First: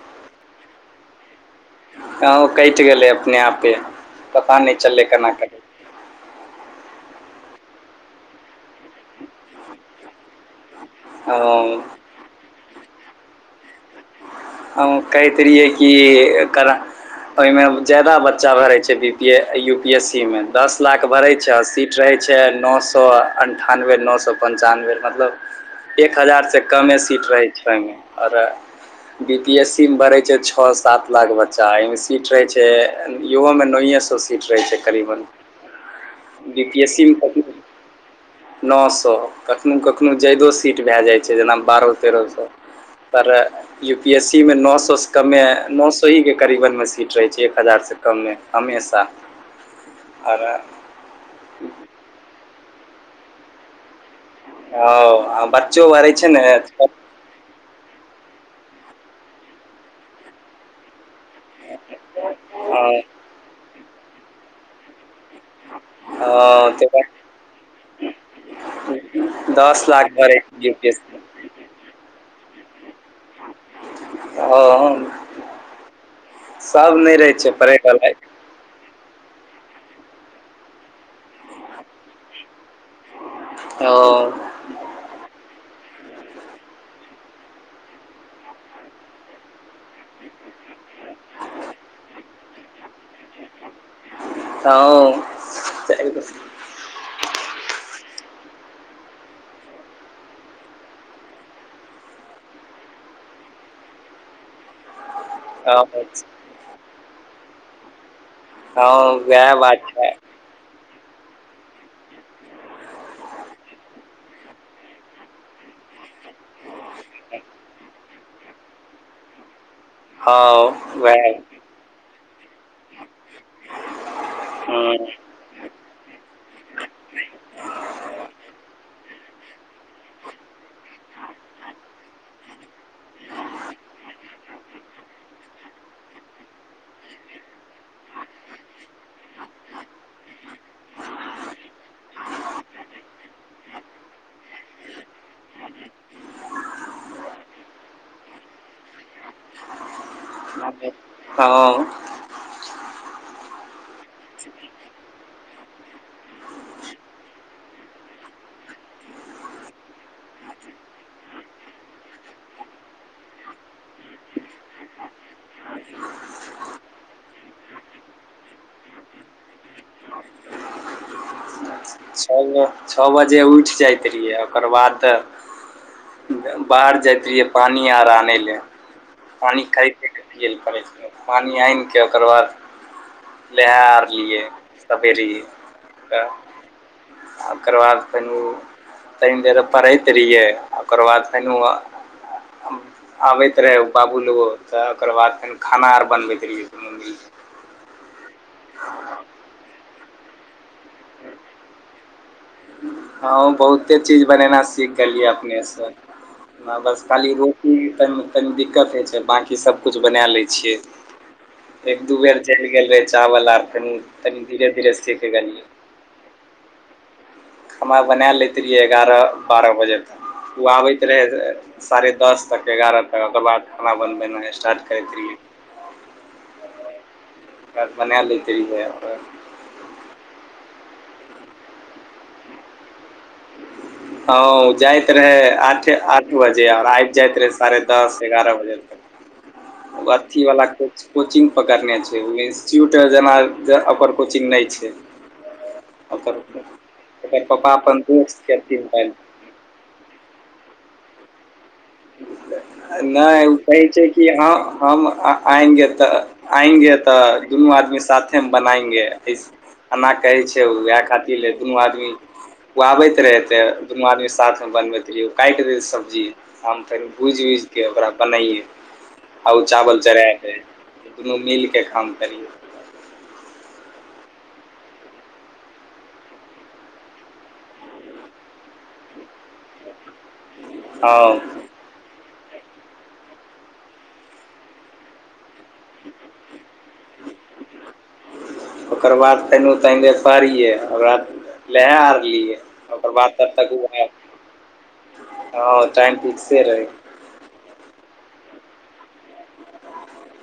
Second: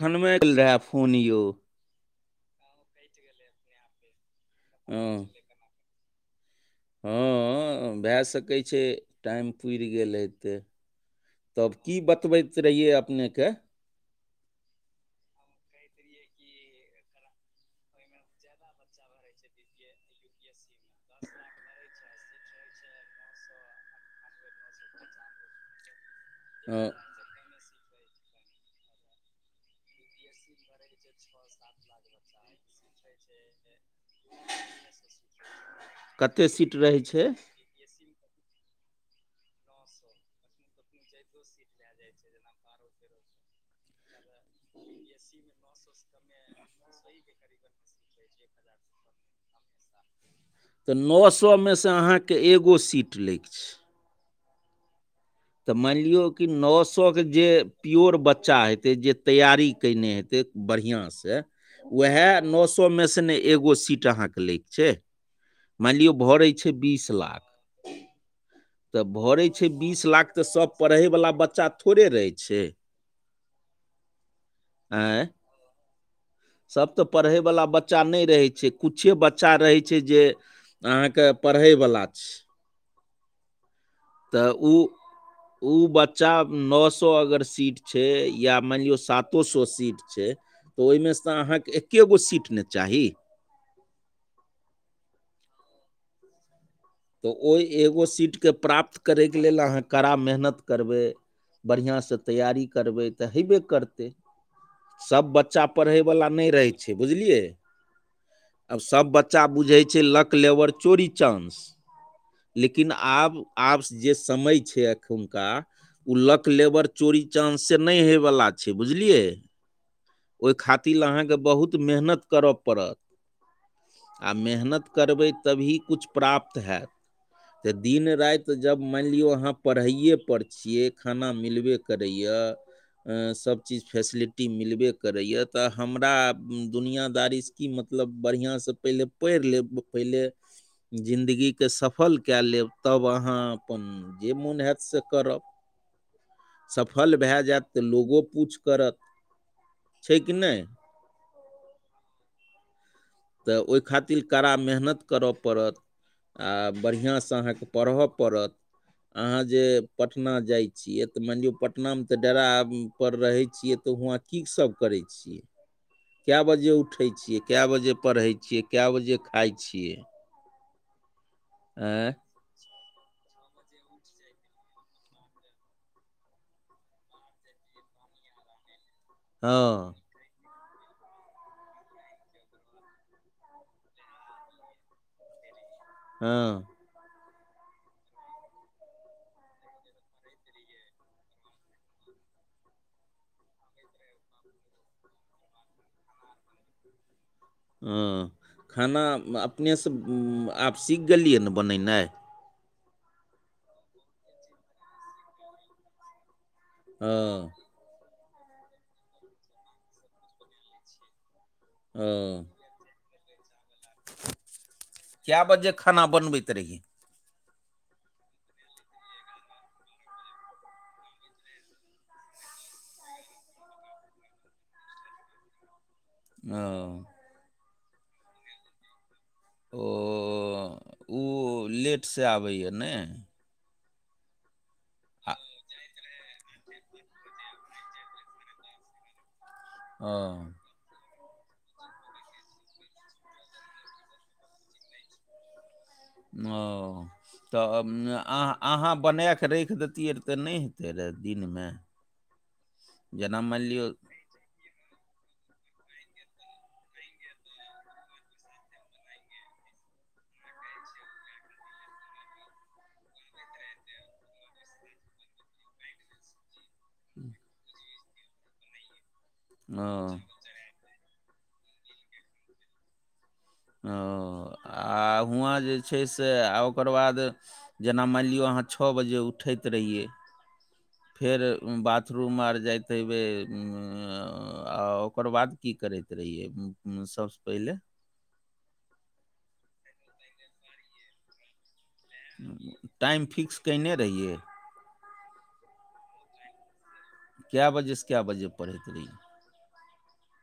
खनमेए क लेए फोन यौ। ह ओ कटि गेलै अपने आप पेन पता नहि चललै हँ केना क हँ भए सकै छै टाइम पुरि गेल हेतै। तब की बतबैत रहियै अपनेके? हॅं कहैत रहियै कि कला ओहि में जादा बच्चा भरै छै B P U P S C में दस लाख भरै छै आओर सीट रहै छै नौ सौ अनठानबे नौ सौ पंचानबे मतलब एक हजार से हँ कमे सीट रहै छै। सीट रहै छै ओहिमे आओर बी पी एस सी मे भरै छै छओ सात लाख बच्चा ए मे सीट रहे छै इहो में नए सौ सीट रहै छै करीबन कतेक बी सीट पी एस रहै सी मे छै करीब नअ सौ कखनो कखनो जादो सीट भए जाइ छै जेना बारह तेरह सौ। [inaudible] यू पी एस सी मे नअ सौ से कमे नअ सौ हीे करीबन मे सीट रहै छै एक हजार सँ कम्मे हमेशा। [inaudible] आ रा [inaudible] तऽ नअ सौ मे सँ अहाँके एगो सीट लै के छै। हॅं आ तऽ बच्चो अर मानि लियौ अइछे कि ने। नओ सएके जे प्योर बच्चा हेतै जे तैयारी कयने हेतै बढ़िआँ सँ उएह नअ सौ मे से ने एगो सीट ने अहाँके लै के छै। मानि लियौ ह भरै छै त [inaudible] बीस लाख तऽ भरै छै बीस लाख तऽ छै यू सभ पी एस पढ़य सी बला बच्चा थोड़े रहै छै। आँय [inaudible] सभ सब तऽ नहि रहै छै पढ़ैबला पढ़ै बच्चा वाला नहि रहै छै। कुछे बच्चा रहै छै जे अहाँके पढ़ैबला छै। ओ तऽ ऊ ओ बच्चा नओ सए अगर सीट छै, या माइन लियो सातो सए सीट छै, तऽ ओइमे सँऽ अहाँके एकेगो सीट नै चाही। हँ [unintelligible] तऽ ओइ एगो सीटकेँ प्राप्त करयके लेल अहाँ कड़ा मेहनत करबै। बढ़िआँसँ तैयारी करबै तऽ हेबे करतै सभ बच्चा सब बच्चा पढ़ ब नै रह छै, बुझलिये आ हँ सब बच्चा वएह बुझे बात छे, छै लक लेअवर चोरी चानं्स लेकिन आब -आब जे समय छै एखुनका ओ लक लेबर चोरी चानस से नहि होवला छै बुझलियै। हँ ओहि खातिर लए वएह अहाँके बहुत मेहनत करय पड़त। आओर मेहनत हूँ करबै तभी किछु, प्राप्त हैत दिन राईत्र जब मायणलियो आहाँ पढ़ैए पर छियै खाना मिलबे करैए सब चीज फैसिलिटी मिलबे करैए तऽ हमरा दुनिया दारी श की मतलब बढ़िआँ सँ पहिले पढ़ि लेब पहिले जिन्दगीके सफल कए लेब तब अहाँ अपन जे मोन हैत से करब सफल भए जायत तऽ लोगो पूछ करत छै कि नैय। ह तऽ ओई खातिर कड़ा मेहनत करय पड़त आ बढ़िआँसँ अहाँकेँ पढ़य पड़त अहाँ जे पटना जाइ छियै तऽ मानि लियौ पटना मे तऽ डेरा पर रहे छियै तऽ उंहा की सब करै छियै, कए बजे उठै छियै, कए बजे पढ़ै छियै, केंय बजे खाइ छियै। ऐं छ बजे उठि जाइत रहियै ओकर बाद त बाहर जाइत रहियै पानि आर आनय लए पानि हँ खइत पानि आइन कऽ ओकर बाद नहा आर लियै सबेरै। हँ ओकर बाद फेनो तनि देर पढ़ैत रहियै ओकर बाद फेनु आ आबैत रहै बाबू लगो तऽ ओकर बाद तनि खाना आर बनबैत रहियै। दुनू मिल कऽ हँ खाना अपनेसँ आब सीख गेलियै ने बनेनाइ ह हँ बहुते चीज बनेनाइ सीख गेलियै अपने सँ ह बस हँ खाली रोटीक त तनि दिक्कत होइ छै बाँकी सभकिछु बना लै छियै। एक दू हँ बेर जरी गेल रहे चावल आर कनी तनी धीरे - धीरे सीखे कए गेलियै। बजे खाना बनबैत रहियै। हमा बना लैत रहियै एगारह, बारह बजे तक ओ आबैत रहै। साढ़े दस तक एगारह तक ओकर बाद खाना बनबनाइ स्टार्ट करैत रहियै। ओ तहन बनालैत रहियै अत ओ ऊ लेटसँ आबैए ने हँ ऊ जाइत आ रहै आठे आठ बजे, अओर आइब जाइत रहै साढ़े दस एगारह बजे तक। उ ओ अथीवला के कोचिंग पकड़ने छै, ओ इंस्टिट्यूट जेना ज ओकर कोचिंग नहि छै। ओकर ओं ओकर पापा तब अपन दोस्त आह के अथी अहाँ भेल बना कऽ रखि देैतियै रऽ तऽ नहि हेतै रए दिनमे। जेना नहि ओ मानि कहै लियौ छै कि हम आएंगे तऽ [unintelligible] तऽ दुनू आदमी साथे मे [unintelligible] अना कहै छै ओएह खातिर ल दुनू आदमी ओ आबैत रहै तऽ, दुनू आदमीे साथमे बनबैत रहियै ओ काटि दैै सब्जी। हम फेर भूजि उज के ओकरा बनैये, आ उ ओ चावल चढ़ाय दै। दुनू मिलके काम करियै। ओ आ हुआँ जे छै से, आ ओकर बाद जेना मानि लियौ अहाँ छऽ बजे उठैत रहियै। हँ फेर बाथरूम आर जाइत हेबै, आ ओ ओकर बाद की करैत रहियै सबसँ पहिले। ओकर बाद फेनु तनि देर पढ़ियै, ओकर बाद लेहै आरलीए ओकर टाइम बाद तब फिक्स तक उ कयने बनै रहियै हँ टाइम फिक्से रहै। कैं बजेसँ कैं बजे पढ़ैत रहियै।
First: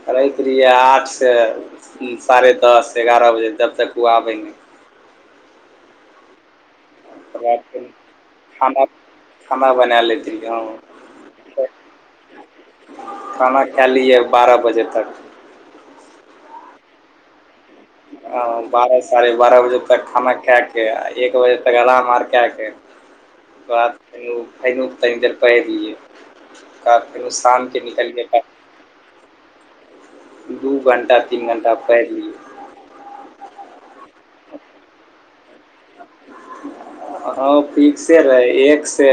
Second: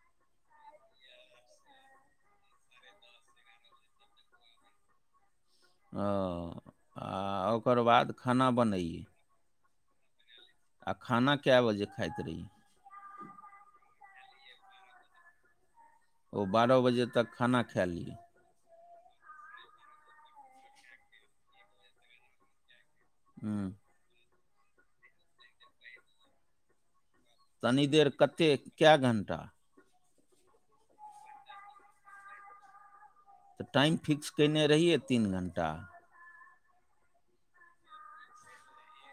पढ़इत रहियै आठसँ साढ़े दस एगारह बजे जब तक उ आबै नहि। ओं आ ओकर बाद खाना बनैये। खाना बनाए लेती। आ खाना कए बजे खाइत रहियै। खाना खैए लियै बारह बजे तक। ओ बारह बजे तक खाना खैए लियै। बारह साढ़े बारह बजे तक खाना खैए के, आ एक बजे तक आराम आर कैए के ओकर हूँ बाद फेनो फैनो तनी देर पइढ़ लियै। ओकर बाद फेरो शाम के निकल के पढ़ कैए घण्टा दू घंटा तीन घंटा पढ़ि लियै। त टाइम फिक्स कैने रहियै तीन घंटा। [inaudible] हँ फिक्से रहै, एक से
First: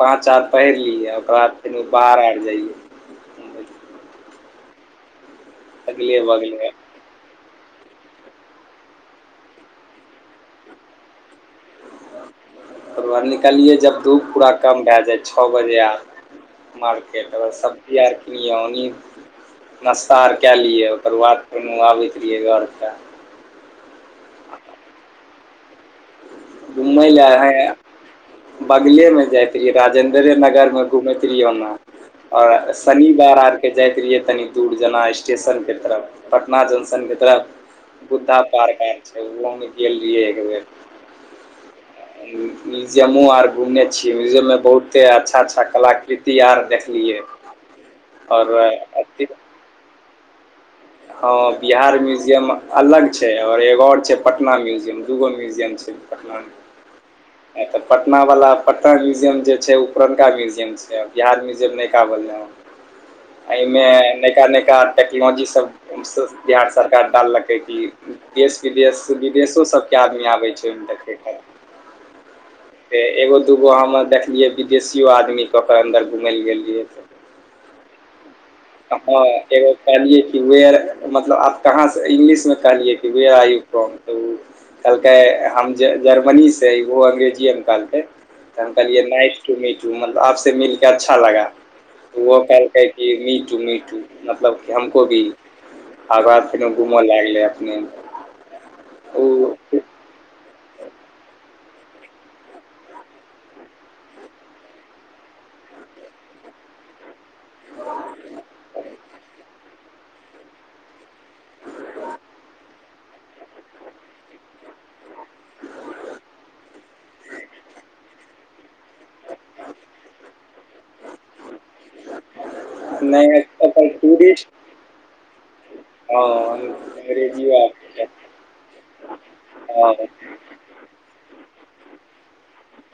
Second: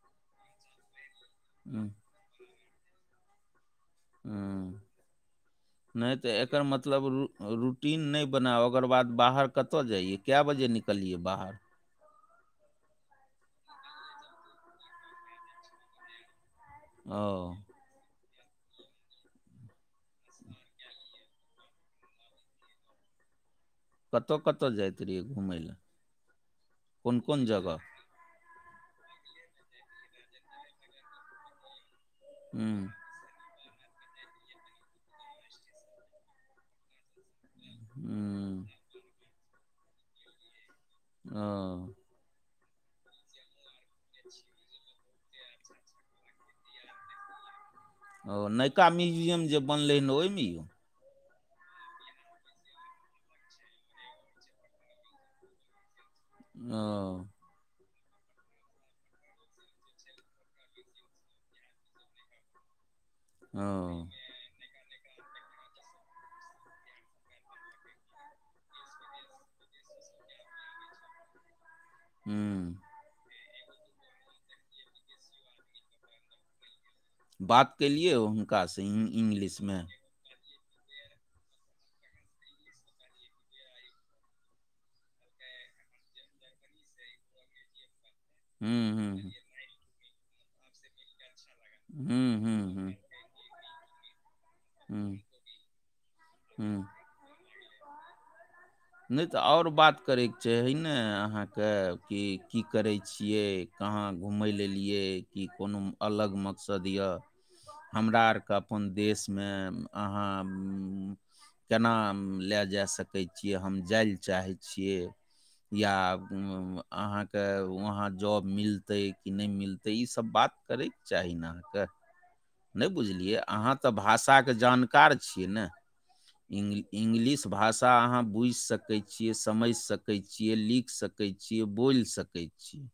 पाँच आर पैढ़ लियै ओकर बाद फेनो हूँ बाहर आबि जाइयै। हूं नहि अगले तऽ एकर बगले मत मतलब रु रूटीन नै बनाउ, ओकर बाद बाहर कत जइयै कै बजे निकलियै बाहर। ओकर बाद निकलियै जब धूप पूरा कम भै जाइ, छऽ बजे आर ओ मार्केट ओकर बाद सब टी आर पी लिये ओनी, नाश्ता आर कैं लियै ओकर बाद दुनू आबैत रहियै घर ता। कतऽ- कतऽ जाइत रहियै घूमै लए। घुमै कोन ले कोन अहै जगह बगलेमे जाइत रहियै, राजेन्द्रे नगरमे घुमैत रहियै ओना, और हूँ शनी वार आर के जाइत रहियै, तनी दूर जेना स्टेशन के तरफ, पटना जंक्शन के तरफ। बुद्धा हूँ पार्क आर छै, उहो में गेल रहियै एक बेर। हँ। म्यूजियमो आर घुमने छिअइ म्यूजियम में बहुत कते अच्छा अच्छा कलाकृति आर देखलियै ओ आओर नैका म्युजियम जे बनलै न ओइमे हँ बिहार म्युजियम अलग छै, और एगो और छै पटना म्युजियम दूगो म्युजियम छै। पटना ओ एतऽ पटना वला पटना म्युजियम जे छै ओ पुरनका म्युजियम छै, बिहार म्यूजियम नइका वनलै हैं, ओ अइमे नइका- नइका टेक्नोलॉजी सब ई सब बिहार सरकार डाललकै कि देश विदेश - विदेशो सभके आदमी आबै छै ओहिमे देखै ले। हूं। हे एगो दूगो हम अर देखलियै विदेशियो आदमीके ओकर अन्दर घुमै ले गेल गेलियै तऽ बात केलियै अहुं हँ एगो कहलियै वेयर मतलब आप कहाँ से इंग्लिश में कहलियै कि व्हेयर आर यू फ्राम तऽ कहलकै हम जर्मनीसे इहो अङंग्रेजिएमें कहलकै। तऽ हम हुँ कहलियै हुँ नाइस टू मीट यू मतलब आपसे मिलके अच्छा लगा उहो हुँ हुँ कहल कहै हुँ कि मी टू - मी टू मतलब कि हमको हुँ भी आंगा फेनो हुँ घुम लागलै हुं। नै तऽ और बात करके चाही ने अहाँक के की करै छियै, कहाँ घुमय ले एलियै कि कोनो अलग मकसद य हमरा आरके अपन देश में अहाँ केना लै जा सकै छी। कि हम जाइ ले चाहै छियै। या उ - उ अहाँके वहाँ जॉब मिलतै कि नै मिलतै ई सब बात करैके चाही ने अहाँके। नै बुझलियै नहि अहाँ ओकर त टूरिस्ट भाषाके जानकार छियै ने। हँ इंग - इंग्लिश अंग्रेजियो भाषा आबै छै, अहाँ बुझि सकै छियै समझ हँ सकै छीये ई लिखि सकै छियै बोलि सकै छियै।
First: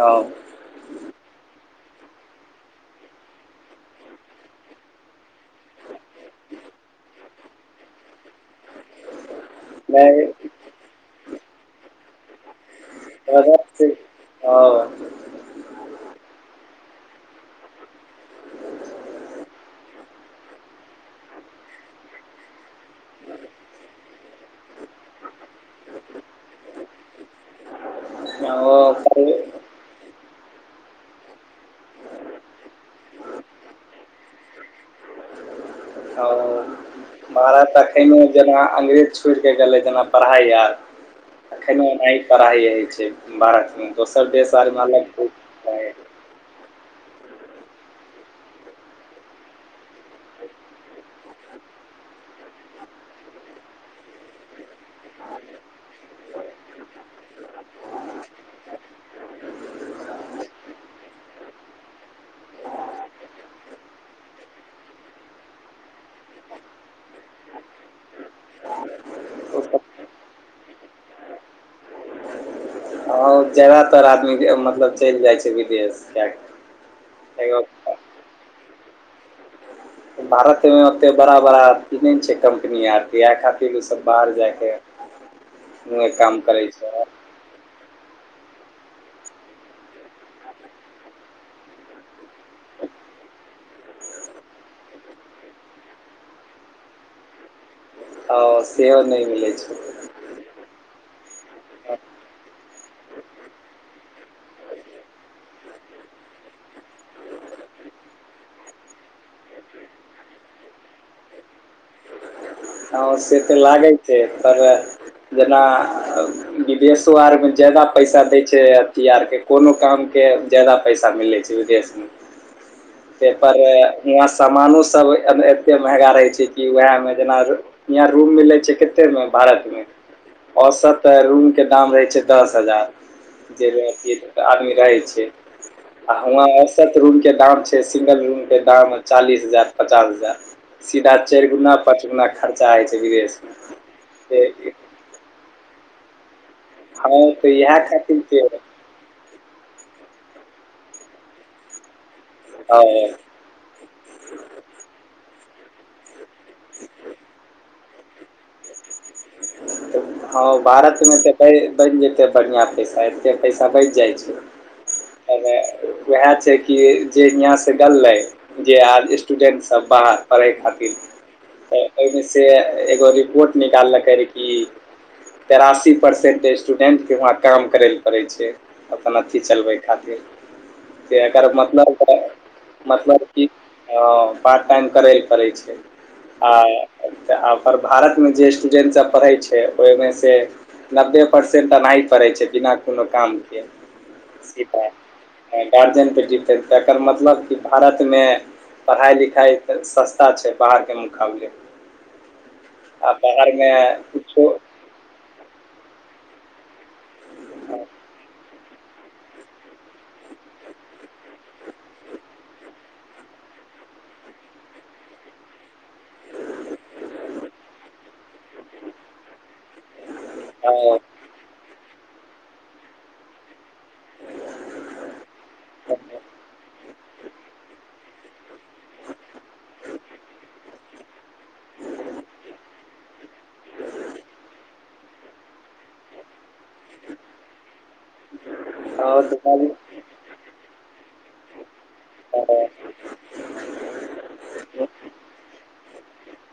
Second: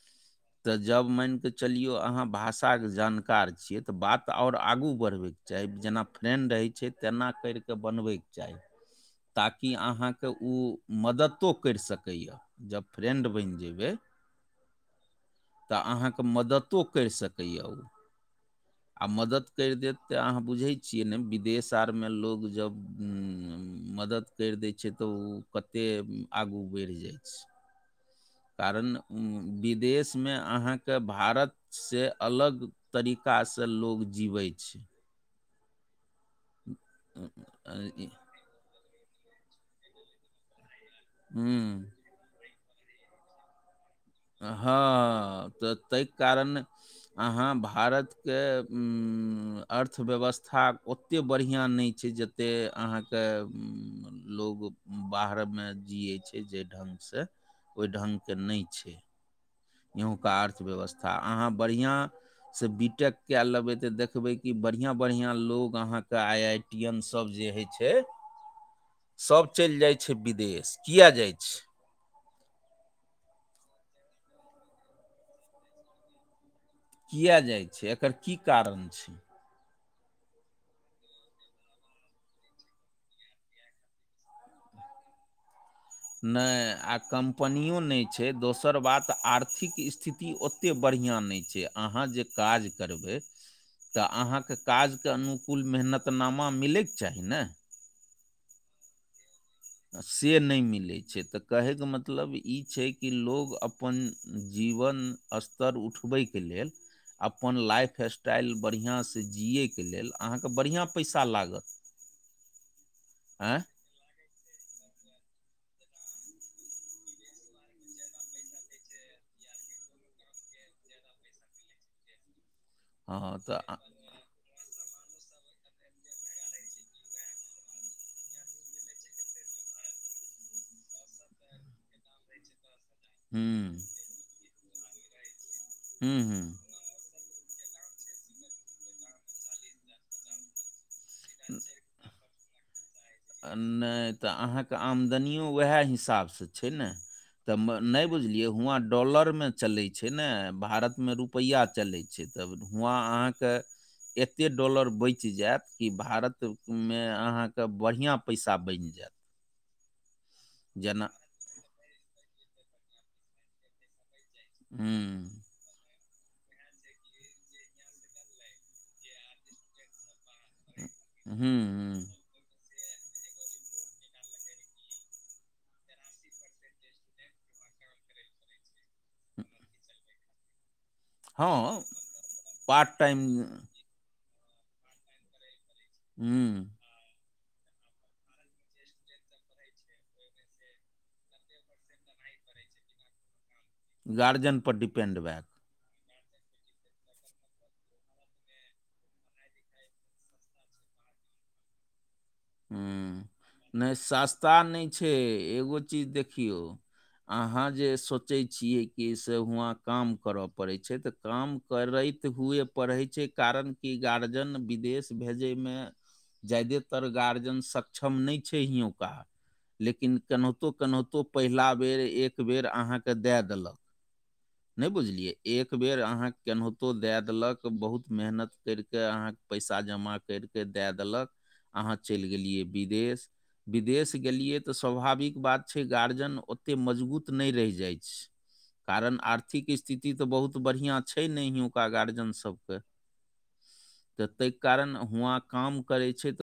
हं। त जब मानिके चलियौ अहाँ भाषा के जानकार छियै त बात और आगु बढ़बैके चाही जेना फ्रेंड रहै छै तेना करिके बनबैके चाही ताकि नहि अहाँके उ मदतो करि सकैए जब फ्रेन्ड बनि जेबै हं अं। तऽ अहाँके मदतो करि सकैए उ। आ मदति करि देत तऽ अहाँ बुझैत छियै ने विदेश आरमे लोक जब मदत करि दै छै तऽ ओ कतेक आगू बढ़ि जाइ छै। ओ कारण पर विदेश में अहाँके भारतसँ अलग तरीका सँ लोक जीबै छै। ह। मारत अखनो जेना अंग्रेज छोड़ के गेले जेना पढ़ाई आर अखनो हूँ एना पढ़ाइ होइ छै भारत में दोसर देश आरमे अलग होई छै। हँ तऽ तै कारण अहाँ भारतके अर्थव्यवस्था ओतेक बढ़िआँ नहि छै ज से अहाँके लोग बाहरमे जियै छै जाहि ढङ्गसँ ओहि ढङ्गके नहि छै। यहूका अर्थव्यवस्था अहाँ बढ़िआँ से बी टेक कए लेबै तऽ देखबै की बढ़ियां बढ़ियां लोग अहाँके आई आईटी टियन सभ जे होइ छै। सभ चलि जाइ छै विदेश, किए जाइ छै? आ जादातर आदमी मतलब चलि जाइ छै विदेश जा किए जाइ छै एकर की कारन छै? भारत मे ओते बड़ा बड़ा नहि छै कम्पनी आर इएह खातिर ओ सब बाहर जायके काम नहि करै छै आ कम कम्पनियो नहि छै दोसर बात आर्थिक स्थिति ओतेक बढ़िआँ नहि छै अहाँ जे काज करबै। तऽ अहाँके काजके अनुकूल मेहनतनामा मिलैक चाही ने। हॅं सेहो नहि मिलै छै। से नहि मिलै छै तऽ कहैके मतलब ई छै कि लोग अपन जीवन स्तर उठबैक लेल अपन लाइफ स्टाइल बढ़िआँ सँ जियैके लेल अहाँके बढ़िआँ पैसा लागत। [inaudible] हँ से तऽ आँय लागैत छै पर जेना विदेशो आर मे जादा पैसा दै छै अथी आर के कोनो काम के जादा पैसा मिलै छै विदेश [unintelligible] हँ पेपर तऽ मे वहाँ समानो सब एते महगा रहै छै कि वएह मे जेना यहाँ रूम मिलै छै कते मे भारत मे? औसत रूम के दाम रहै छै दस हजार। जे हुँ, अथी आदमी रहै छै आ हुँ, हुँ। हुवां सत रूमके दाम छै सिंगल रूमके दाम चालीस हजार पचास हजार। सीधा चारि गुना पाँच गुना खर्चा होइ छै विदेशमे। आमदनिओ वएह हिसाब से छै ने तऽ इएह नहि खातिर के बुझलियै हुआं डॉलरमे चलैत छै ने भारत में रुपैया चलैय छै त हँ हुवां एते डाॅलर बचि जायत कि भारत में अहां के बढ़िआँ पैसा बनि जायत‌। हँ भारतमे तऽ बनि जेतै बढ़िआँ पैसा एतेक पैसा बचि जाइ छै। हू। हमे वएह छै कि जे हियाँ से गल्लै जे आज स्टूडेन्ट सभ बाहर पढै़य खातिर हूँ तऽ हूँ ओहिमे से एगो रिपोर्ट निकाललकै कि [inaudible] तेरासी परसेन्ट स्टूडेन्टके वहाँ काम करै लए पड़ै छै। अपन अथि चलबै खातिर। से अकर हँ मतलब तऽ पार्ट टाइम मतलब की हँ पार्ट टाइम करैयल पड़ै छै हूँ आ आर भारत मे जे स्टूडेंट सब पढ़ै छै ओहिमे से नब्बे परसेंट एनाहि पढ़ै छै बिना कोनो कामके। गार्जियन पर डिपेंड भए कऽ गार्जियन पर जीतै तकर मतलब कि भारत मे पढ़ाइ-लिखाइ तऽ सस्ता छै बाहरके मुकाबले। आ हूँ बाहरमे नहि सस्ता किछो नै छै एगो चीज देखियौ अहाँ जे सोचै छियै कि से उहां काम करऽ पड़ै छै तऽ काम करैत हुए पढ़ै छै कारण कि गार्जियन विदेश भेजैमे ज्यादेतर गार्जियन सक्षम नै छै इहोंका लेकिन केनाहितो -केनाहितो पहिला बेर एक बेर अहाँके दए देलक। [inaudible] नै बुझलियै एक बेर अहाँ के केनहितो दए देलक बहुत मेहनत करि कऽ अहाँ पैसा जमा करिके दए देलक अहाँ चलि गेलियै विदेश विदेश गेलियै तऽ स्वाभाविक बात छै गार्जियन ओते मजबूत नै रहि जाइ छै। कारण आर्थिक स्थिति तऽ बहुत बढ़िआं छै ने इहोंका गार्जियन सबके। तऽ तै कारण हुआँ काम करै छै त